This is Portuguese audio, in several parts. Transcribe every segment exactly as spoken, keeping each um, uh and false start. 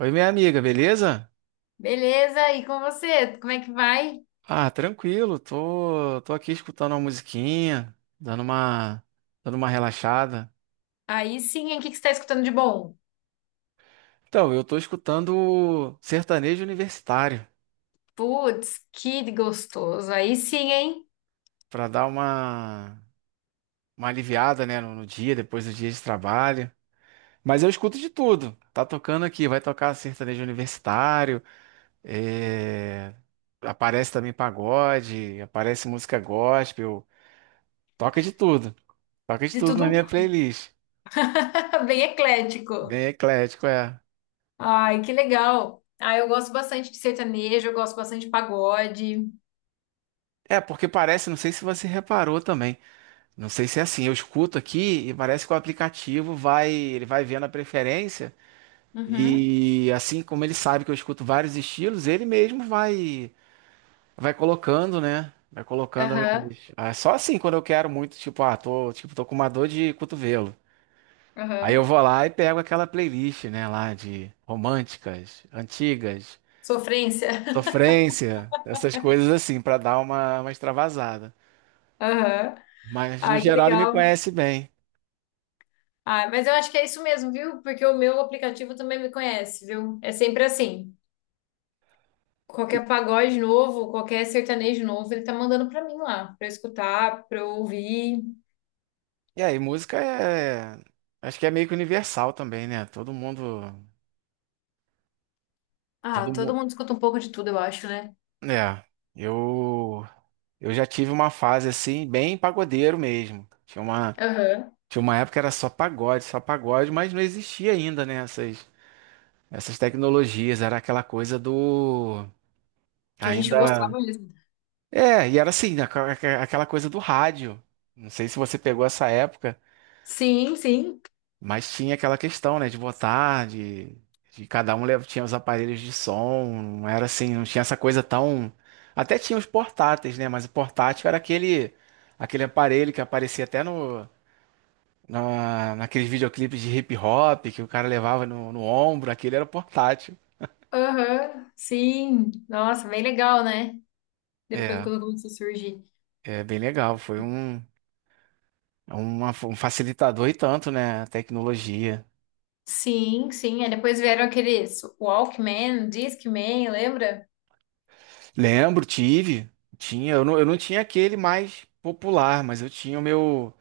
Oi, minha amiga, beleza? Beleza, e com você? Como é que vai? Ah, tranquilo, tô, tô aqui escutando uma musiquinha, dando uma, dando uma relaxada. Aí sim, hein? O que que você está escutando de bom? Então, eu tô escutando sertanejo universitário, Putz, que gostoso. Aí sim, hein? pra dar uma, uma aliviada, né, no, no dia, depois do dia de trabalho. Mas eu escuto de tudo, tá tocando aqui, vai tocar sertanejo universitário, é, aparece também pagode, aparece música gospel, toca de tudo, toca de De tudo na tudo minha playlist. um bem eclético. Bem eclético, é. Ai, que legal. Ah, eu gosto bastante de sertanejo, eu gosto bastante de pagode. É, porque parece, não sei se você reparou também. Não sei se é assim, eu escuto aqui e parece que o aplicativo vai, ele vai vendo a preferência Uhum, e assim como ele sabe que eu escuto vários estilos, ele mesmo vai vai colocando, né? Vai colocando aham, as- ah, só assim quando eu quero muito, tipo, ah, tô, tipo, tô com uma dor de cotovelo. Aí eu aham. vou lá e pego aquela playlist, né, lá de românticas, antigas, Sofrência. sofrência, essas coisas assim, pra dar uma, uma extravasada. Aham. Mas no Ai, que geral ele me legal. conhece bem. Ai, mas eu acho que é isso mesmo, viu? Porque o meu aplicativo também me conhece, viu? É sempre assim. E Qualquer pagode novo, qualquer sertanejo novo, ele tá mandando pra mim lá, pra eu escutar, pra eu ouvir. e aí, música é. Acho que é meio que universal também, né? Todo mundo. Ah, Todo todo mundo. mundo escuta um pouco de tudo, eu acho, né? É. Eu. Eu já tive uma fase assim, bem pagodeiro mesmo. Tinha uma, Aham. Tinha uma época que era só pagode, só pagode, mas não existia ainda, né? Essas, essas tecnologias. Era aquela coisa do. Que a gente Ainda. gostava mesmo. É, e era assim, aqua- aqua- aquela coisa do rádio. Não sei se você pegou essa época. Sim, sim. Mas tinha aquela questão, né, de botar, de, de cada um lev- tinha os aparelhos de som, não era assim, não tinha essa coisa tão. Até tinha os portáteis, né, mas o portátil era aquele, aquele aparelho que aparecia até no, na, naqueles videoclipes de hip hop que o cara levava no, no ombro, aquele era o portátil. Aham, sim. Nossa, bem legal, né? Depois É, quando começou a surgir. é bem legal, foi um, uma- um facilitador e tanto, né, a tecnologia. Sim, sim. Aí depois vieram aqueles Walkman, Discman, lembra? Lembro, tive, tinha, eu não, eu não tinha aquele mais popular, mas eu tinha o meu.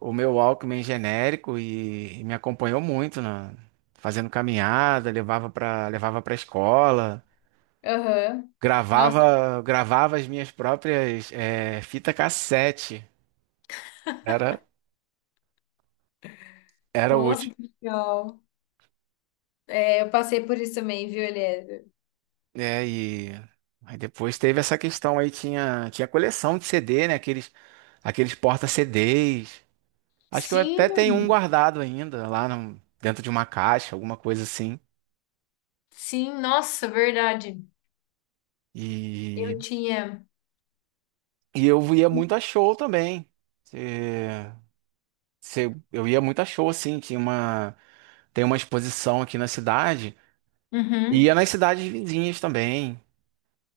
O meu Walkman genérico e, e me acompanhou muito na fazendo caminhada, levava para levava para escola, Aham. Nossa, gravava gravava as minhas próprias eh, fita cassete. Era Era nossa, útil, que legal. É, eu passei por isso também, viu, Eliezer? né? E aí depois teve essa questão aí tinha tinha coleção de C D, né? Aqueles aqueles porta-C Ds. Acho que eu Sim, até tenho um guardado ainda lá no- dentro de uma caixa, alguma coisa assim. sim, nossa, verdade. E, Eu tinha. e eu ia muito a show também. É, Você- eu ia muito a show, assim, tinha uma, tem uma exposição aqui na cidade, e ia Uhum. nas cidades vizinhas também.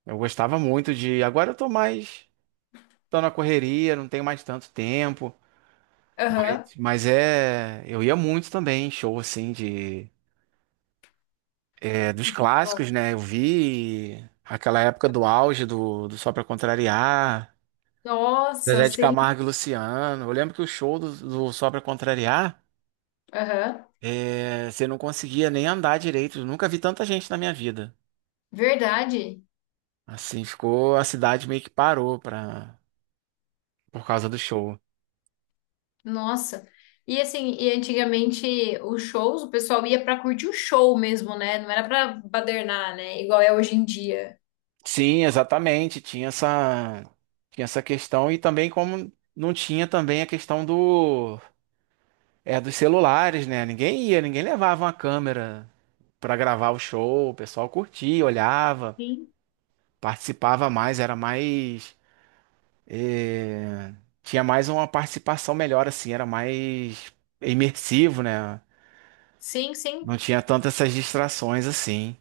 Eu gostava muito de. Agora eu tô mais, Tô na correria, não tenho mais tanto tempo. Mas, Aham. mas é, eu ia muito também, em show assim de, é, dos De Pacói. clássicos, né? Eu vi aquela época do auge do, do Só Pra Contrariar, Nossa, Zezé de sim. Camargo e Luciano. Eu lembro que o show do, do Só Pra Contrariar, Aham. é, você não conseguia nem andar direito. Eu nunca vi tanta gente na minha vida. Verdade. Assim, ficou, a cidade meio que parou pra, por causa do show. Nossa. E assim, e antigamente os shows, o pessoal ia pra curtir o show mesmo, né? Não era pra badernar, né? Igual é hoje em dia. Sim, exatamente, tinha essa, tinha essa questão e também como não tinha também a questão do, é, dos celulares, né? Ninguém ia, ninguém levava uma câmera pra gravar o show, o pessoal curtia, olhava, Sim. participava mais, era mais, eh, tinha mais uma participação melhor assim, era mais imersivo, né? Sim, sim. Não tinha tantas essas distrações assim.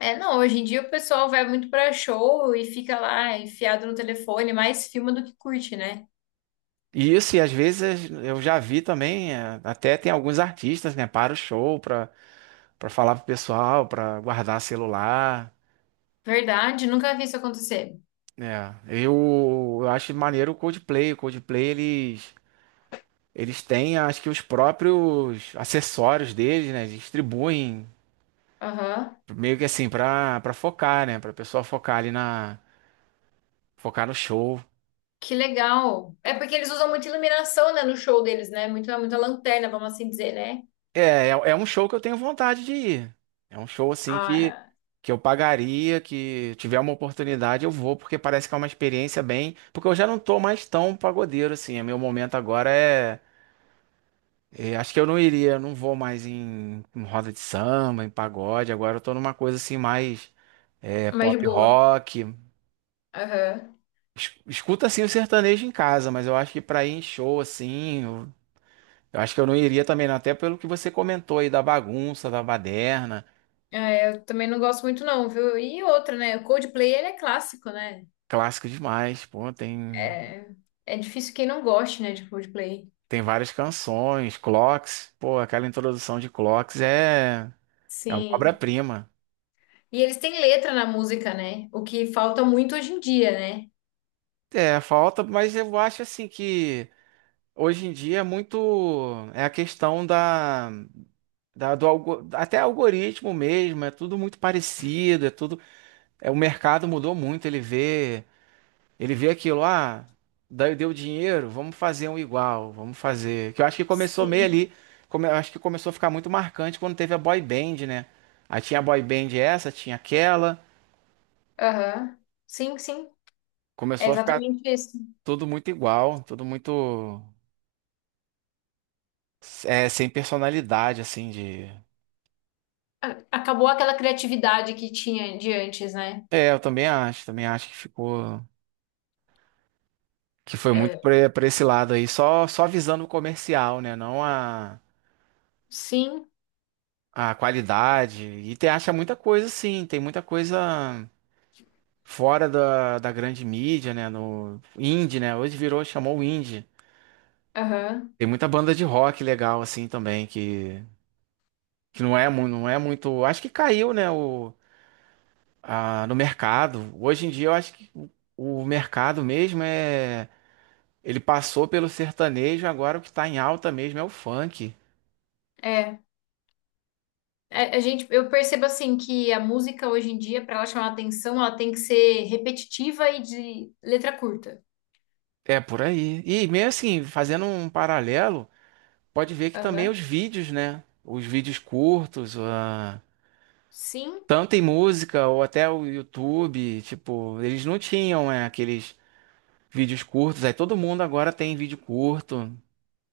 É, não, hoje em dia o pessoal vai muito pra show e fica lá enfiado no telefone, mais filma do que curte, né? E isso, e às vezes eu já vi também, é, até tem alguns artistas, né, para o show, para para falar pro pessoal, para guardar celular, Verdade, nunca vi isso acontecer. né? Eu, eu acho maneiro o Coldplay, o Coldplay eles eles têm, acho que os próprios acessórios deles, né, eles distribuem Aham. meio que assim para para focar, né, para pessoa focar ali na focar no show. Que legal. É porque eles usam muita iluminação, né, no show deles, né? Muita, muita lanterna, vamos assim dizer, né? É, é, é um show que eu tenho vontade de ir. É um show assim que, Ah, que eu pagaria, que tiver uma oportunidade eu vou, porque parece que é uma experiência bem. Porque eu já não tô mais tão pagodeiro assim. O meu momento agora é. É, acho que eu não iria, eu não vou mais em, em roda de samba, em pagode. Agora eu tô numa coisa assim mais é, mais de pop boa. rock. Aham. Es- Escuta assim o sertanejo em casa, mas eu acho que pra ir em show assim, eu, eu acho que eu não iria também, não, até pelo que você comentou aí da bagunça, da baderna. É, eu também não gosto muito, não, viu? E outra, né? O Coldplay, ele é clássico, né? Clássico demais, pô, tem, É é difícil quem não goste, né, de Coldplay. tem várias canções, Clocks, pô, aquela introdução de Clocks é, é uma Sim. obra-prima. E eles têm letra na música, né? O que falta muito hoje em dia, né? É, falta, mas eu acho assim que hoje em dia é muito, é a questão da, da do algo, até algoritmo mesmo, é tudo muito parecido, é tudo, é, o mercado mudou muito, ele vê. Ele vê aquilo, ah, daí deu dinheiro, vamos fazer um igual, vamos fazer. Que eu acho que começou meio Sim. ali, come- eu acho que começou a ficar muito marcante quando teve a boy band, né? Aí tinha a boy band essa, tinha aquela, Aham. Sim, sim. É começou a ficar exatamente isso. tudo muito igual, tudo muito é, sem personalidade, assim, de... A- Acabou aquela criatividade que tinha de antes, né? É, eu também acho, também acho que ficou... Que foi muito É. pra pra esse lado aí, só, só visando o comercial, né? Não a, Sim. a qualidade. E tem, acha muita coisa, sim, tem muita coisa fora da, da grande mídia, né? No indie, né? Hoje virou, chamou o indie. Aham. Tem muita banda de rock legal assim também que, que não é, mu- não é muito, acho que caiu, né, o, a- no mercado. Hoje em dia eu acho que o, o mercado mesmo é ele passou pelo sertanejo, agora o que tá em alta mesmo é o funk. É, a, a gente, eu percebo assim que a música hoje em dia, para ela chamar atenção, ela tem que ser repetitiva e de letra curta. É por aí. E meio assim, fazendo um paralelo, pode ver que também os Aham. vídeos, né? Os vídeos curtos. Sim, Tanto em música ou até o YouTube, tipo, eles não tinham, é, aqueles vídeos curtos. Aí todo mundo agora tem vídeo curto.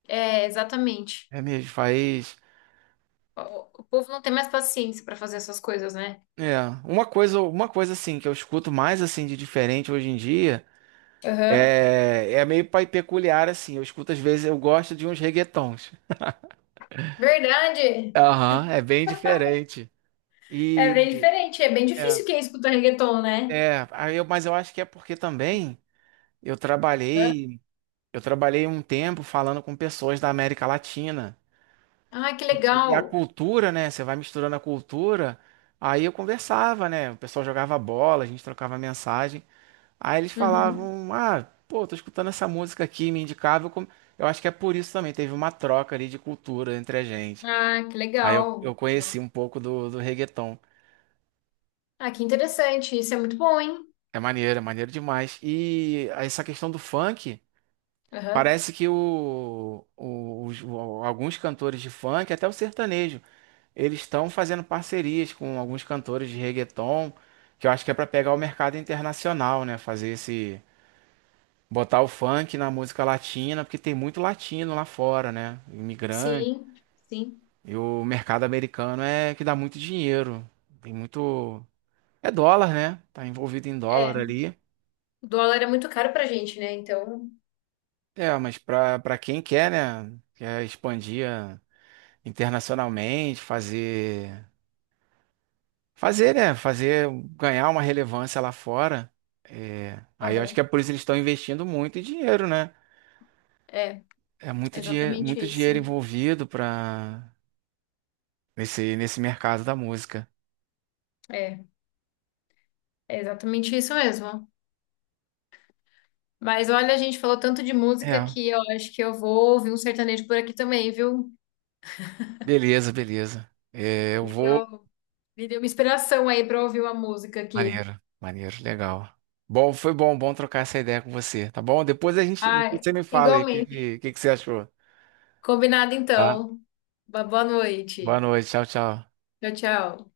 é, exatamente. É mesmo, faz. O, o povo não tem mais paciência para fazer essas coisas, né? É, uma coisa, uma coisa assim que eu escuto mais assim de diferente hoje em dia Aham. é, é meio pai- peculiar assim. Eu escuto às vezes, eu gosto de uns reggaetons. Verdade. Aham, é bem diferente. É E bem diferente, é bem é, difícil quem escuta reggaeton, né? é, aí eu, mas eu acho que é porque também eu Hã? trabalhei, eu trabalhei um tempo falando com pessoas da América Latina. Ah, que E e legal. a cultura, né? Você vai misturando a cultura. Aí eu conversava, né? O pessoal jogava bola, a gente trocava mensagem. Aí eles Uhum. falavam: Ah, pô, tô escutando essa música aqui, me indicava. Eu, come- eu acho que é por isso também, teve uma troca ali de cultura entre a gente. Ah, que Aí eu, eu legal. conheci um pouco do, do reggaeton. Ah, que interessante. Isso é muito bom, hein? É maneiro, é maneiro demais. E essa questão do funk, Aham. parece que o, o- os- o- alguns cantores de funk, até o sertanejo. Eles estão fazendo parcerias com alguns cantores de reggaeton, que eu acho que é para pegar o mercado internacional, né? Fazer esse, botar o funk na música latina, porque tem muito latino lá fora, né? Imigrante. Sim, sim. E o mercado americano é que dá muito dinheiro. Tem muito, É dólar, né? Tá envolvido em dólar ali. O dólar é muito caro pra gente, né? Então, É, mas para para quem quer, né? Quer expandir ah, internacionalmente, fazer Fazer, né? Fazer, ganhar uma relevância lá fora. É, aí eu acho aham, que é por isso que eles estão investindo muito dinheiro, né? é, É muito dinheiro, exatamente muito isso. dinheiro envolvido para nesse, nesse mercado da música. É, é exatamente isso mesmo. Mas olha, a gente falou tanto de música É, que eu acho que eu vou ouvir um sertanejo por aqui também, viu? beleza, beleza. É, eu Me vou. deu, me deu uma inspiração aí pra ouvir uma música aqui. Maneiro, maneiro, legal. Bom, foi bom, bom trocar essa ideia com você, tá bom? Depois a gente, depois Ai, você me fala aí o que, igualmente. que, que que você achou, Combinado tá? então. Uma boa Boa noite. noite, tchau, tchau. Tchau, tchau.